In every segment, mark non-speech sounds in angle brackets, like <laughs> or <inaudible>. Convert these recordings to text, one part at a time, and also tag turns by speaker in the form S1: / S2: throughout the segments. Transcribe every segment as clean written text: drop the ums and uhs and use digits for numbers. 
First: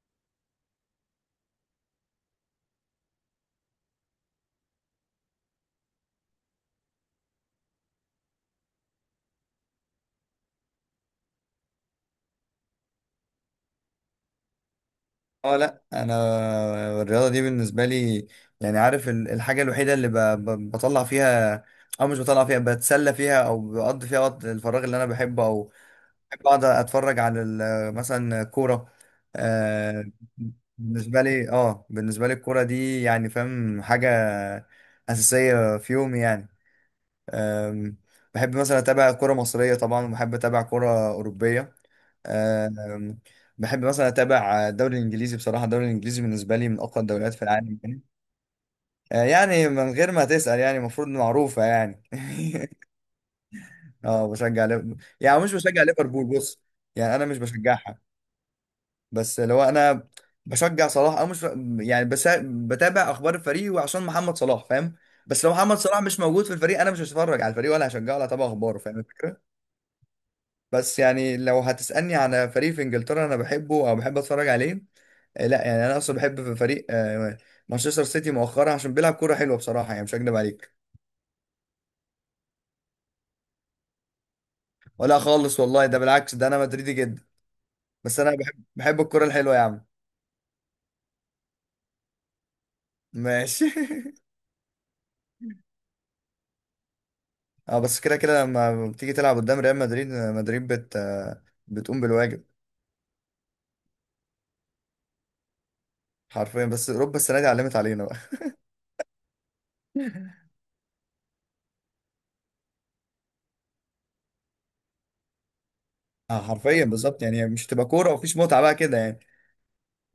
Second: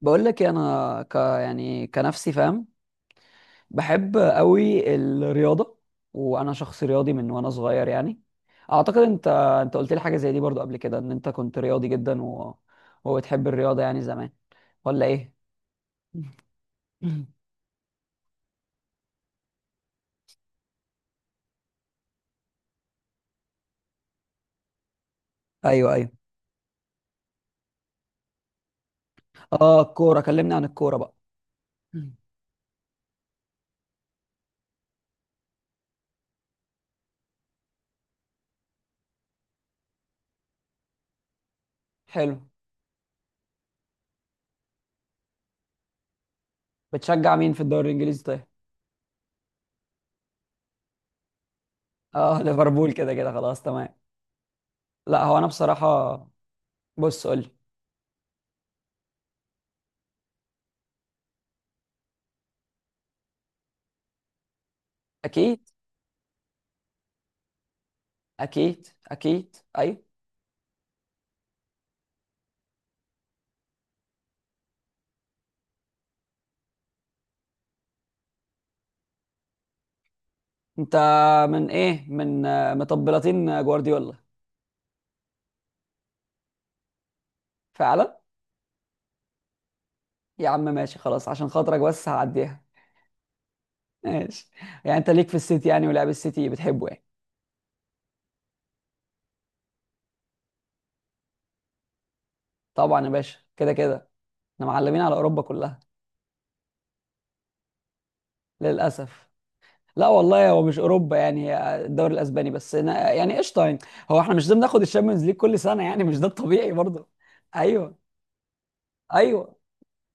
S1: بقول لك إيه، انا يعني كنفسي فاهم. بحب قوي الرياضه، وانا شخص رياضي من وانا صغير يعني. اعتقد انت قلت لي حاجه زي دي برضو قبل كده ان انت كنت رياضي جدا وبتحب الرياضه يعني زمان، ولا ايه؟
S2: اه لا، انا الرياضه
S1: <clears throat>
S2: دي
S1: <laughs>
S2: بالنسبه لي يعني عارف الحاجه الوحيده اللي بطلع فيها، او مش بطلع فيها، بتسلى فيها او بقضي فيها وقت الفراغ اللي انا بحبه، او
S1: ايوه ايوه.
S2: بحب اقعد اتفرج على مثلا كوره.
S1: اه
S2: آه
S1: الكوره، كلمني عن الكوره بقى. <clears throat> مم.
S2: بالنسبه لي الكوره دي يعني فاهم حاجه اساسيه في يومي يعني، آم، بحب مثلا اتابع كوره مصريه طبعا، وبحب اتابع كوره اوروبيه.
S1: حلو.
S2: آم، بحب مثلا اتابع الدوري الانجليزي، بصراحه الدوري الانجليزي بالنسبه لي من اقوى الدوريات
S1: بتشجع
S2: في
S1: مين في
S2: العالم
S1: الدوري
S2: يعني.
S1: الانجليزي طيب؟
S2: يعني من غير ما تسال، يعني المفروض معروفه يعني.
S1: اه <laughs>
S2: <laughs>
S1: ليفربول كده كده خلاص، تمام.
S2: اه بشجع ليفربول،
S1: لا هو
S2: يعني
S1: انا
S2: مش بشجع
S1: بصراحه.
S2: ليفربول. بص، يعني انا
S1: بص قول
S2: مش
S1: لي.
S2: بشجعها. بس لو انا بشجع صلاح او مش، يعني بس بتابع اخبار الفريق وعشان محمد صلاح فاهم. بس لو
S1: اكيد
S2: محمد صلاح مش موجود في الفريق، انا مش هتفرج على الفريق ولا هشجعه ولا هتابع اخباره،
S1: اكيد
S2: فاهم الفكره.
S1: اكيد، ايوه.
S2: بس يعني لو هتسالني على فريق في انجلترا انا بحبه او بحب اتفرج عليه، لا يعني انا اصلا بحب في فريق، مانشستر سيتي مؤخرا عشان بيلعب كوره حلوه، بصراحه يعني مش هكدب عليك.
S1: انت من مطبلاتين جوارديولا؟
S2: ولا خالص والله، ده بالعكس، ده انا مدريدي جدا.
S1: فعلا.
S2: بس انا بحب الكوره الحلوه يا عم.
S1: يا عم ماشي خلاص، عشان خاطرك بس هعديها.
S2: ماشي. <laughs>
S1: ماشي. يعني انت ليك في السيتي يعني، ولعب السيتي بتحبه يعني.
S2: اه بس كده كده، لما بتيجي تلعب قدام ريال مدريد، مدريد بت آه، بتقوم بالواجب.
S1: طبعا يا باشا، كده كده. احنا معلمين على اوروبا كلها.
S2: حرفيا، بس اوروبا السنه دي علمت علينا بقى.
S1: للاسف. لا
S2: <laughs>
S1: والله هو مش اوروبا، يعني هي الدوري الاسباني بس، أنا يعني قشطه يعني. هو احنا مش لازم ناخد الشامبيونز ليج كل سنه يعني، مش ده
S2: اه
S1: الطبيعي
S2: حرفيا
S1: برضه.
S2: بالظبط، يعني مش هتبقى
S1: ايوه
S2: كوره ومفيش متعه بقى كده يعني.
S1: ايوه.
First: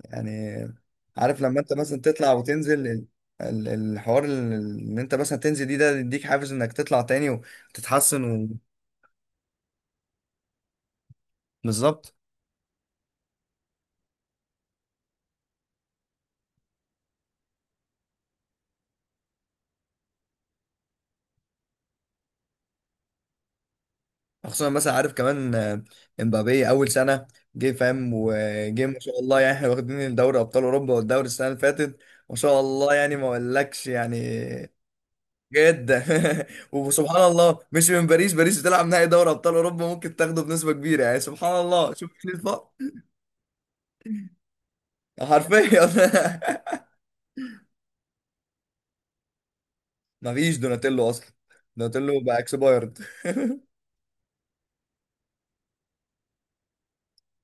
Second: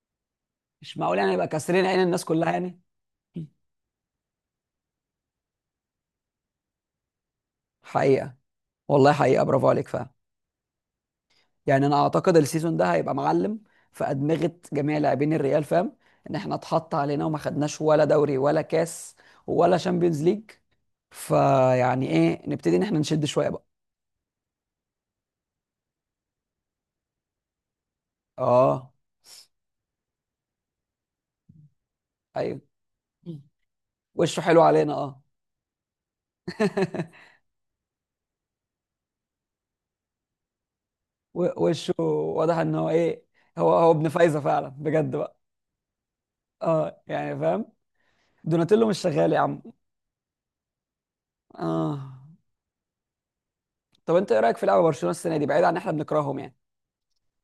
S2: يعني
S1: مش معقول يعني
S2: عارف
S1: نبقى
S2: لما انت
S1: كاسرين عين
S2: مثلا
S1: الناس
S2: تطلع
S1: كلها يعني.
S2: وتنزل الحوار، ان انت مثلا تنزل دي، ده يديك حافز انك تطلع تاني وتتحسن
S1: حقيقه،
S2: و...
S1: والله حقيقه، برافو عليك فعلا. يعني انا
S2: بالظبط.
S1: اعتقد السيزون ده هيبقى معلم في ادمغه جميع لاعبين الريال، فاهم؟ ان احنا اتحط علينا وما خدناش ولا دوري ولا كاس ولا شامبيونز ليج، فيعني ايه، نبتدي ان احنا نشد شويه بقى.
S2: خصوصا مثلا عارف كمان، امبابي اول سنه جه فاهم، وجه
S1: اه
S2: ما شاء الله، يعني احنا واخدين دوري ابطال اوروبا والدوري السنه اللي فاتت. ما
S1: ايوه.
S2: شاء الله، يعني ما اقولكش يعني.
S1: وشه حلو علينا اه.
S2: جدا. <laughs>
S1: <laughs>
S2: وسبحان الله، مش من باريس؟ باريس بتلعب نهائي دوري ابطال اوروبا، ممكن تاخده بنسبه كبيره يعني. سبحان
S1: وشه
S2: الله، شوف
S1: واضح
S2: الفرق.
S1: ان هو ايه، هو ابن فايزه فعلا بجد بقى.
S2: حرفيا. <laughs>
S1: اه يعني فاهم. دوناتيلو مش شغال يا عم.
S2: مفيش دوناتيلو اصلا،
S1: اه.
S2: دوناتيلو بقى اكسبايرد. <laughs>
S1: طب انت ايه رايك في لعبه برشلونه السنه دي، بعيد عن ان احنا بنكرههم يعني؟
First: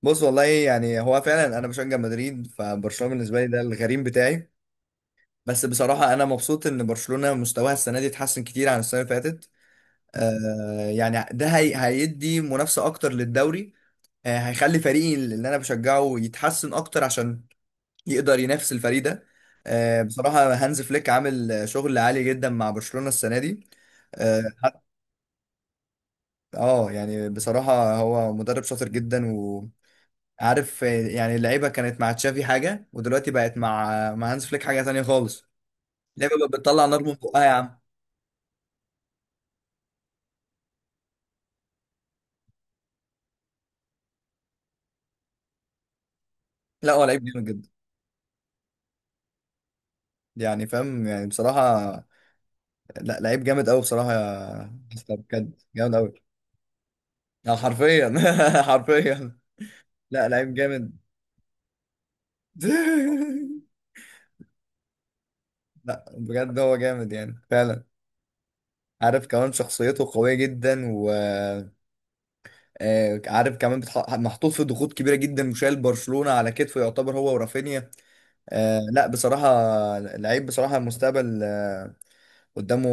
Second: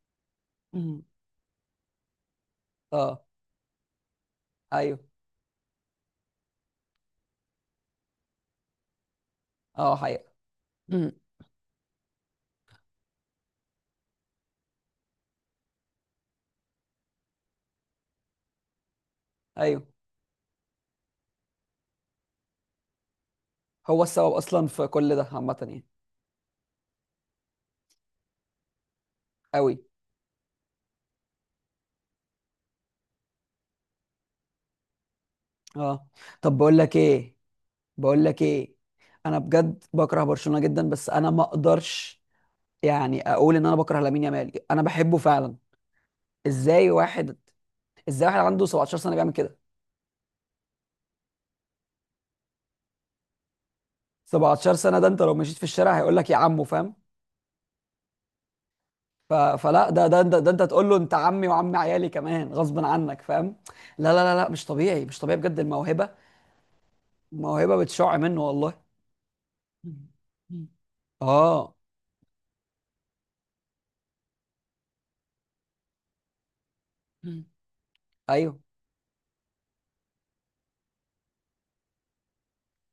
S2: بص والله، يعني
S1: مم.
S2: هو فعلا انا بشجع مدريد، فبرشلونه
S1: اه.
S2: بالنسبه لي ده الغريم بتاعي.
S1: ايوه.
S2: بس بصراحه انا مبسوط ان برشلونه مستواها السنه دي اتحسن كتير عن السنه اللي فاتت.
S1: اه حقيقه.
S2: آه يعني ده هي هيدي منافسه اكتر للدوري، آه هيخلي فريقي اللي انا بشجعه يتحسن اكتر عشان يقدر ينافس الفريق ده.
S1: ايوه.
S2: آه بصراحه هانز فليك عامل شغل عالي جدا مع برشلونه السنه دي.
S1: هو السبب
S2: آه،
S1: اصلا في كل ده عامه يعني.
S2: اه يعني بصراحة هو مدرب شاطر جدا.
S1: قوي.
S2: عارف يعني اللعيبه كانت مع تشافي حاجه، ودلوقتي بقت مع هانز فليك حاجه تانية خالص.
S1: اه.
S2: اللعيبه
S1: طب
S2: بقت
S1: بقول
S2: بتطلع
S1: لك
S2: نار من
S1: ايه،
S2: بقها يا عم.
S1: بقول لك ايه، انا بجد بكره برشلونه جدا، بس انا ما اقدرش يعني اقول ان انا بكره لامين يامال، انا بحبه فعلا. ازاي
S2: لا، هو لعيب
S1: واحد،
S2: جامد جدا،
S1: ازاي واحد عنده 17 سنه بيعمل كده؟
S2: يعني فاهم يعني بصراحه. لا لعيب جامد قوي بصراحه
S1: 17
S2: يا
S1: سنه، ده
S2: حسام،
S1: انت لو
S2: بجد
S1: مشيت في
S2: جامد
S1: الشارع
S2: قوي،
S1: هيقول لك يا عمو، فاهم؟
S2: يعني حرفيا. <laughs>
S1: ف...
S2: حرفيا.
S1: فلا ده ده
S2: لا
S1: ده, ده
S2: لعيب
S1: انت تقول له
S2: جامد.
S1: انت عمي وعم عيالي كمان غصب عنك،
S2: <laughs>
S1: فاهم. لا لا لا لا، مش طبيعي، مش طبيعي بجد
S2: لا
S1: الموهبه،
S2: بجد هو جامد يعني
S1: الموهبه
S2: فعلا.
S1: بتشع منه والله.
S2: عارف كمان شخصيته قوية جدا، و
S1: اه.
S2: عارف كمان محطوط في ضغوط كبيرة جدا، وشايل برشلونة على كتفه، يعتبر هو ورافينيا.
S1: ايوه.
S2: آه لا، بصراحة لعيب بصراحة، المستقبل قدامه.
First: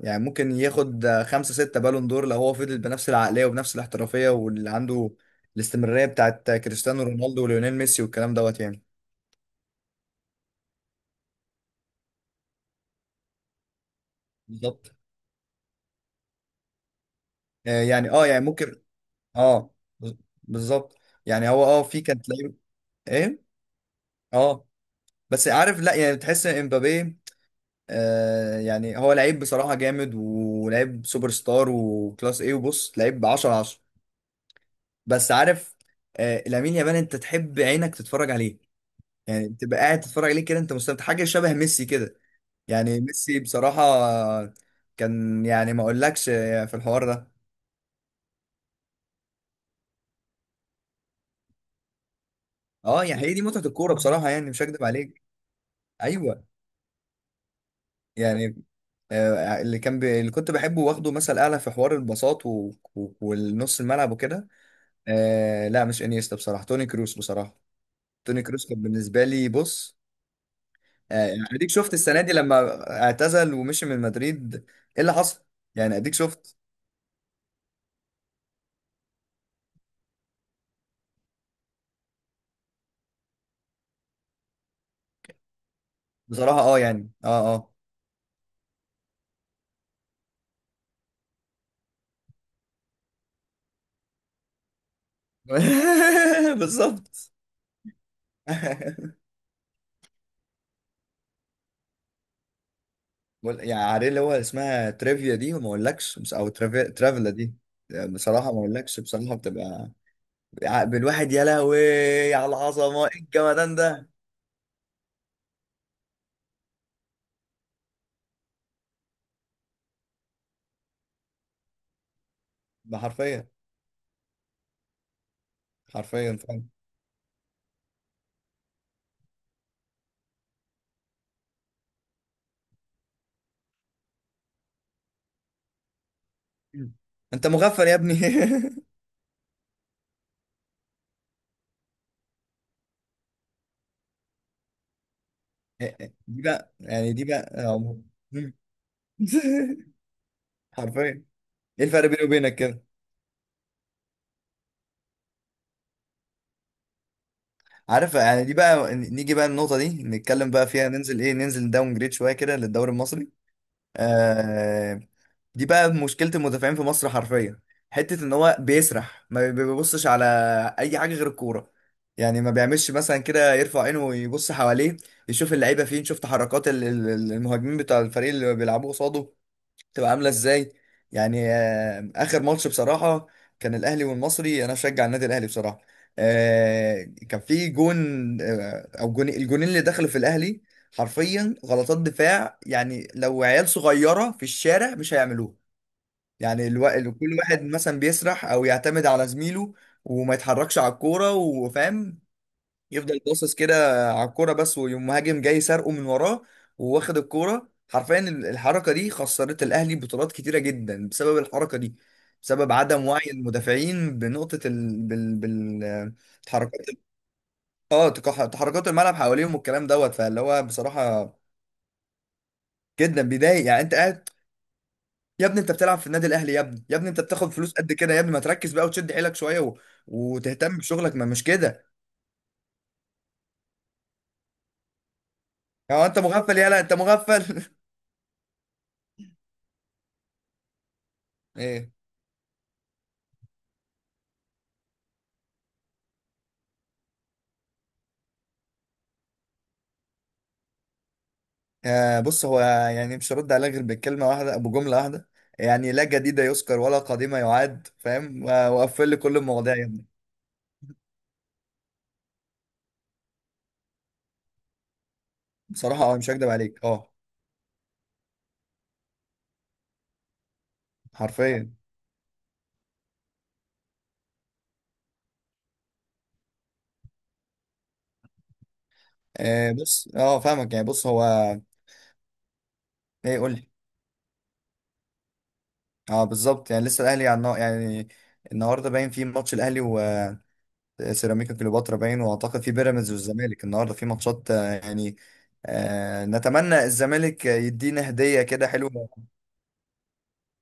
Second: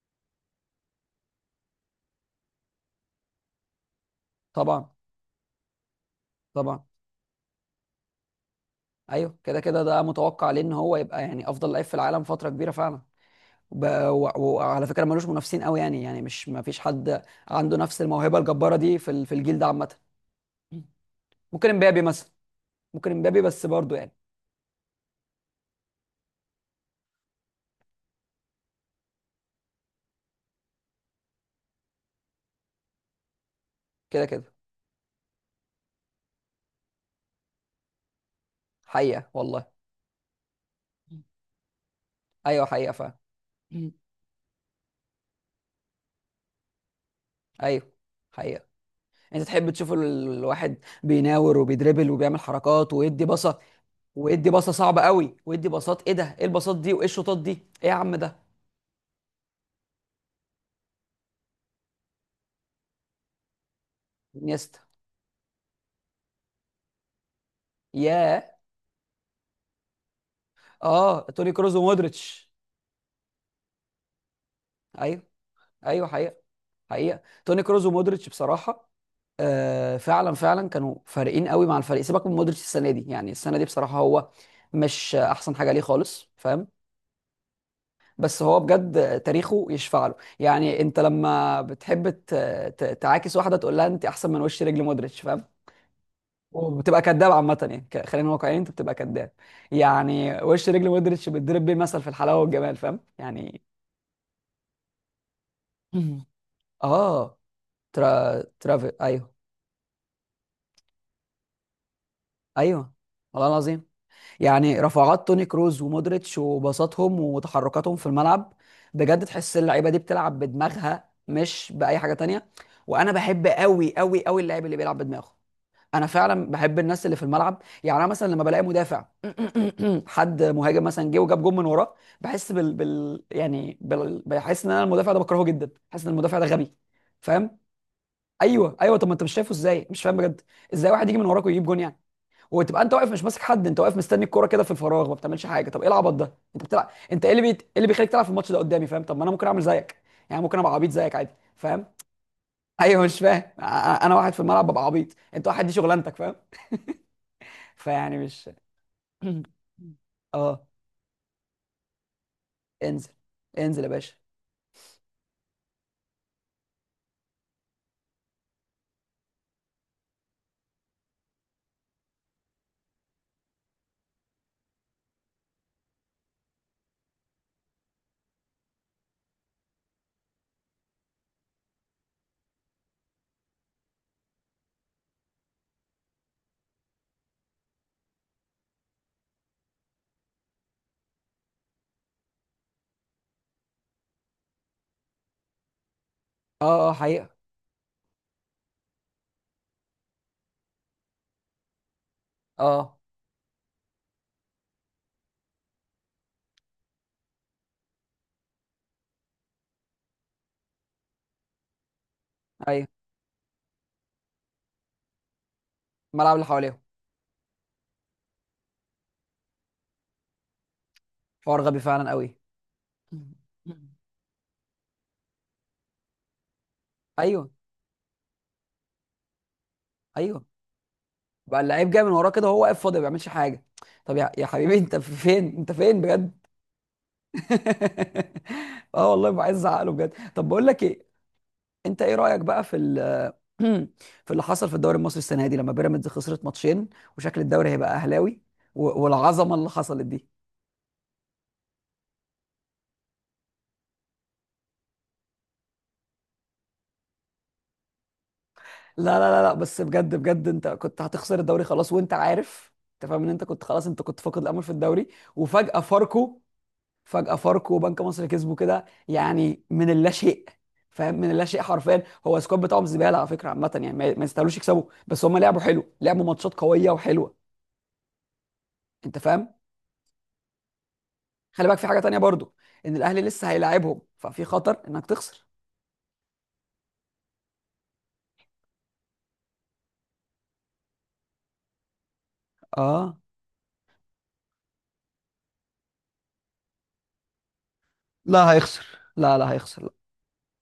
S2: يعني ممكن ياخد، خمسة ستة بالون دور، لو هو فضل بنفس العقلية وبنفس الاحترافية واللي
S1: طبعا.
S2: عنده الاستمرارية بتاعت
S1: طبعا.
S2: كريستيانو رونالدو وليونيل ميسي والكلام دوت يعني.
S1: ايوه كده كده، ده متوقع لان هو يبقى يعني افضل لعيب في العالم فتره كبيره فعلا. وب- وعلى
S2: بالظبط.
S1: فكره ملوش منافسين قوي يعني، يعني مش ما فيش حد عنده
S2: آه
S1: نفس
S2: يعني، اه
S1: الموهبه
S2: يعني
S1: الجباره
S2: ممكن،
S1: دي في الجيل ده
S2: اه،
S1: عامه.
S2: بز- بالظبط. يعني هو،
S1: ممكن
S2: اه، في
S1: امبابي
S2: كانت
S1: مثلا.
S2: لعيب
S1: ممكن امبابي
S2: ايه،
S1: بس برضه يعني.
S2: اه، بس عارف، لا يعني بتحس ان امبابي، يعني هو لعيب بصراحة جامد، ولعيب سوبر ستار وكلاس ايه، وبص لعيب 10 10.
S1: كده كده.
S2: بس عارف، لامين يامال انت تحب عينك تتفرج عليه،
S1: حقيقه
S2: يعني
S1: والله.
S2: تبقى قاعد تتفرج عليه كده انت مستمتع، حاجه شبه ميسي كده.
S1: ايوه حقيقه
S2: يعني
S1: فعلا.
S2: ميسي بصراحه كان، يعني ما اقولكش في الحوار ده.
S1: ايوه حقيقه. انت تحب تشوف الواحد بيناور وبيدربل وبيعمل حركات
S2: اه يعني
S1: ويدي
S2: هي دي
S1: بصه،
S2: متعه الكوره بصراحه، يعني
S1: ويدي
S2: مش
S1: بصه
S2: هكدب
S1: صعبه
S2: عليك.
S1: قوي، ويدي باصات، ايه ده، ايه
S2: ايوه،
S1: الباصات دي وايه الشوطات دي؟ ايه يا عم ده.
S2: يعني آه اللي كان اللي كنت بحبه واخده مثل اعلى في حوار البساط والنص الملعب وكده.
S1: انيستا.
S2: آه لا مش انيستا، بصراحه توني كروس بصراحه. توني
S1: ياه.
S2: كروس كان بالنسبه لي، بص
S1: اه
S2: يعني
S1: توني
S2: اديك
S1: كروز
S2: شفت السنه دي
S1: ومودريتش.
S2: لما اعتزل ومشي من مدريد، ايه اللي
S1: ايوه
S2: حصل؟ يعني
S1: ايوه
S2: اديك
S1: حقيقه.
S2: شفت.
S1: حقيقه توني كروز ومودريتش بصراحه. آه فعلا فعلا، كانوا فارقين قوي مع الفريق. سيبك من مودريتش السنه دي، يعني السنه دي بصراحه هو مش احسن حاجه ليه خالص،
S2: بصراحه
S1: فاهم؟ بس هو بجد تاريخه يشفع له. يعني انت لما بتحب تعاكس واحده تقول لها انت احسن من وش رجل مودريتش، فاهم؟
S2: <laughs>
S1: وبتبقى كداب
S2: بالظبط.
S1: عامه، يعني خلينا واقعيين انت بتبقى كداب.
S2: <laughs>
S1: يعني وش رجل مودريتش بتضرب بيه مثل في الحلاوه والجمال، فاهم يعني.
S2: يعني عارف اللي هو اسمها تريفيا دي وما اقولكش،
S1: <laughs>
S2: ترافلا
S1: اه.
S2: دي. بصراحه ما
S1: ترافي
S2: اقولكش،
S1: ايوه.
S2: بصراحه بتبقى عقل الواحد، يا لهوي على
S1: ايوه،
S2: العظمه، ايه
S1: والله
S2: الجمدان
S1: العظيم.
S2: ده.
S1: يعني رفعات توني كروز ومودريتش وبساطهم وتحركاتهم في الملعب، بجد تحس اللعيبه دي بتلعب بدماغها مش باي حاجه تانية.
S2: ده
S1: وانا بحب
S2: حرفيا.
S1: قوي قوي قوي اللاعب اللي بيلعب بدماغه. انا
S2: حرفيا
S1: فعلا
S2: فعلا.
S1: بحب الناس اللي في الملعب. يعني انا مثلا لما بلاقي مدافع، <clears throat> حد مهاجم مثلا جه وجاب جون من وراه، بحس بال, بال... يعني بال... بحس ان انا المدافع ده بكرهه جدا، بحس ان المدافع ده غبي،
S2: مم. انت
S1: فاهم.
S2: مغفل يا ابني.
S1: ايوه ايوه. طب ما انت مش شايفه ازاي؟ مش فاهم بجد. ازاي واحد يجي من وراك ويجيب جون يعني؟ وتبقى انت واقف مش ماسك حد، انت واقف مستني الكوره كده في الفراغ، ما بتعملش حاجه. طب ايه العبط
S2: <laughs>
S1: ده،
S2: دي
S1: انت
S2: بقى
S1: بتلعب،
S2: يعني دي
S1: انت ايه اللي
S2: بقى
S1: ايه اللي بيخليك تلعب في الماتش
S2: مم.
S1: ده قدامي، فاهم؟ طب ما انا ممكن اعمل
S2: <laughs>
S1: زيك، يعني ممكن ابقى عبيط زيك
S2: حرفيا،
S1: عادي،
S2: ايه
S1: فاهم.
S2: الفرق بيني وبينك
S1: <laughs>
S2: كده؟
S1: ايوه مش فاهم. أنا واحد في الملعب ببقى عبيط، انت واحد دي شغلانتك، فاهم. <laughs>
S2: عارف
S1: فيعني
S2: يعني،
S1: مش.
S2: دي بقى نيجي بقى النقطة دي نتكلم
S1: اه.
S2: بقى فيها، ننزل داون جريد شوية كده للدوري
S1: انزل.
S2: المصري.
S1: انزل يا باشا.
S2: آه، دي بقى مشكلة المدافعين في مصر حرفيا، حتة ان هو بيسرح ما بيبصش على اي حاجة غير الكورة. يعني ما بيعملش مثلا كده يرفع عينه ويبص حواليه، يشوف اللعيبة فين، يشوف تحركات المهاجمين بتاع الفريق اللي بيلعبوا قصاده تبقى عامله ازاي. يعني اخر ماتش بصراحه كان الاهلي والمصري، انا بشجع النادي الاهلي بصراحه. آه، كان في جون، او جون، الجونين اللي دخلوا في الاهلي حرفيا غلطات دفاع يعني، لو عيال صغيره في الشارع مش هيعملوها. يعني
S1: اه اه
S2: كل
S1: حقيقه.
S2: واحد مثلا بيسرح او يعتمد على زميله، وما يتحركش على الكوره، وفاهم،
S1: اه.
S2: يفضل باصص كده على الكوره بس، ويقوم مهاجم جاي سارقه من وراه وواخد الكوره. حرفيا الحركه دي خسرت الاهلي بطولات كتيره جدا بسبب الحركه دي، بسبب
S1: ايوه
S2: عدم وعي المدافعين بنقطه
S1: الملعب اللي حواليهم.
S2: تحركات، اه تحركات الملعب حواليهم والكلام دوت. فاللي هو بصراحه
S1: حوار غبي فعلا قوي.
S2: جدا بيضايق، يعني انت قاعد يا ابني، انت بتلعب في النادي الاهلي يا ابني يا ابني، انت
S1: ايوه.
S2: بتاخد فلوس قد كده يا ابني، ما تركز بقى وتشد حيلك شويه و...
S1: ايوه.
S2: وتهتم بشغلك، ما مش
S1: بقى
S2: كده.
S1: اللعيب جاي من وراه كده، وهو واقف فاضي ما بيعملش حاجه. طب يا حبيبي، انت فين، انت فين
S2: يعني هو انت
S1: بجد؟
S2: مغفل، يالا انت مغفل.
S1: <laughs> اه والله ببقى عايز ازعق له بجد. طب بقول لك ايه،
S2: <laughs> ايه؟
S1: انت ايه رايك بقى في <clears throat> في اللي حصل في الدوري المصري السنه دي لما بيراميدز خسرت ماتشين، وشكل الدوري هيبقى اهلاوي، والعظمه اللي حصلت دي؟
S2: بص هو، يعني مش هرد عليه غير بكلمة واحدة أبو جملة واحدة، يعني لا جديد يذكر ولا قديم يعاد فاهم،
S1: لا
S2: وقفل لي
S1: لا
S2: كل
S1: لا لا،
S2: المواضيع
S1: بس
S2: يا ابني.
S1: بجد بجد انت كنت هتخسر الدوري خلاص، وانت عارف، انت فاهم ان انت كنت خلاص، انت كنت فاقد الامل في الدوري. وفجاه
S2: بصراحة مش
S1: فاركو،
S2: هكدب عليك
S1: فجأة فاركو وبنك مصر كسبوا كده يعني من اللا شيء، فاهم، من اللا شيء
S2: حرفيا.
S1: حرفيا. هو السكواد بتاعهم زباله على فكره عامه يعني، ما يستاهلوش يكسبوا، بس هم لعبوا حلو، لعبوا ماتشات قويه وحلوه. انت فاهم.
S2: بص فاهمك يعني، بص هو،
S1: خلي بالك في حاجه تانية برضو، ان الاهلي
S2: إيه
S1: لسه
S2: قول لي.
S1: هيلاعبهم، ففي خطر انك تخسر.
S2: بالظبط، يعني لسه الأهلي يعني النهاردة باين في ماتش الأهلي وسيراميكا كليوباترا باين، وأعتقد في بيراميدز
S1: اه
S2: والزمالك النهاردة في ماتشات، يعني نتمنى الزمالك يدينا هدية
S1: لا
S2: كده
S1: هيخسر.
S2: حلوة.
S1: لا لا هيخسر.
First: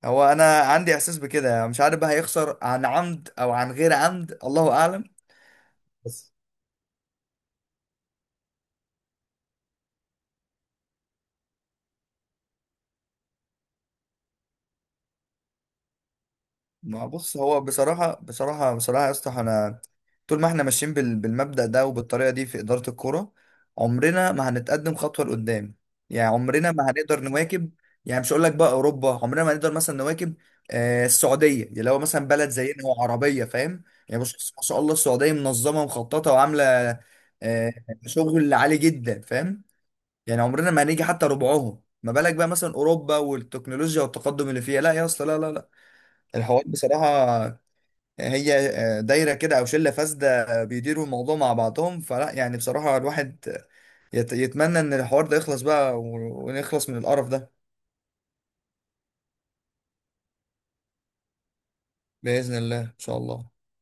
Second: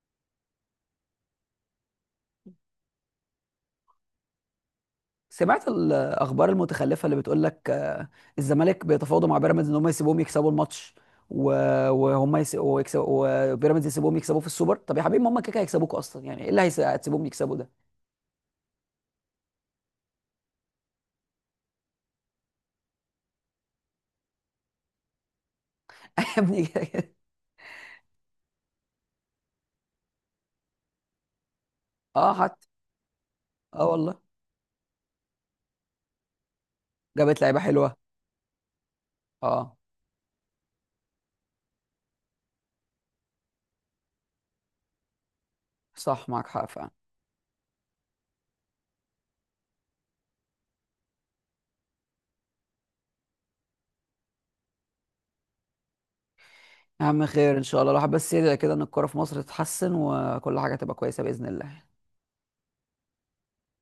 S2: هو انا عندي احساس بكده يعني، مش عارف بقى هيخسر عن عمد او عن غير عمد، الله اعلم.
S1: سمعت
S2: بس
S1: الاخبار المتخلفه اللي بتقول لك الزمالك بيتفاوضوا مع بيراميدز ان هم يسيبوهم يكسبوا الماتش، وهم ويكسبوا، وبيراميدز يسيبوهم يكسبوكوا في السوبر؟ طب يا حبيبي، ما هم كده كده هيكسبوكوا اصلا، يعني ايه اللي
S2: ما
S1: هتسيبوهم
S2: بص
S1: يكسبوا
S2: هو
S1: ده؟
S2: بصراحة بصراحة بصراحة يا اسطى، احنا طول ما احنا ماشيين بالمبدأ ده وبالطريقة دي في إدارة الكورة، عمرنا ما هنتقدم خطوة لقدام.
S1: <laughs> يا
S2: يعني
S1: ابني
S2: عمرنا ما
S1: كده كده.
S2: هنقدر نواكب، يعني مش هقول لك بقى أوروبا، عمرنا ما هنقدر مثلا نواكب. السعودية يعني، لو مثلا
S1: اه
S2: بلد
S1: حتى.
S2: زينا وعربية فاهم،
S1: اه والله.
S2: يعني بص ما شاء الله السعودية منظمة ومخططة وعاملة
S1: جابت لعيبه
S2: آه
S1: حلوه.
S2: شغل عالي جدا فاهم.
S1: اه.
S2: يعني عمرنا ما هنيجي حتى ربعهم، ما بالك بقى مثلا اوروبا والتكنولوجيا والتقدم اللي فيها. لا يا اسطى، لا لا لا.
S1: صح معاك
S2: الحوار
S1: حق فعلا.
S2: بصراحه هي دايره كده او شله فاسده بيديروا الموضوع مع بعضهم، فلا يعني بصراحه الواحد يتمنى ان الحوار ده يخلص بقى ونخلص من
S1: يا عم
S2: القرف ده.
S1: خير ان شاء الله، الواحد بس يدعي كده ان الكوره في مصر تتحسن وكل حاجه تبقى كويسه باذن الله.
S2: باذن الله، ان شاء الله.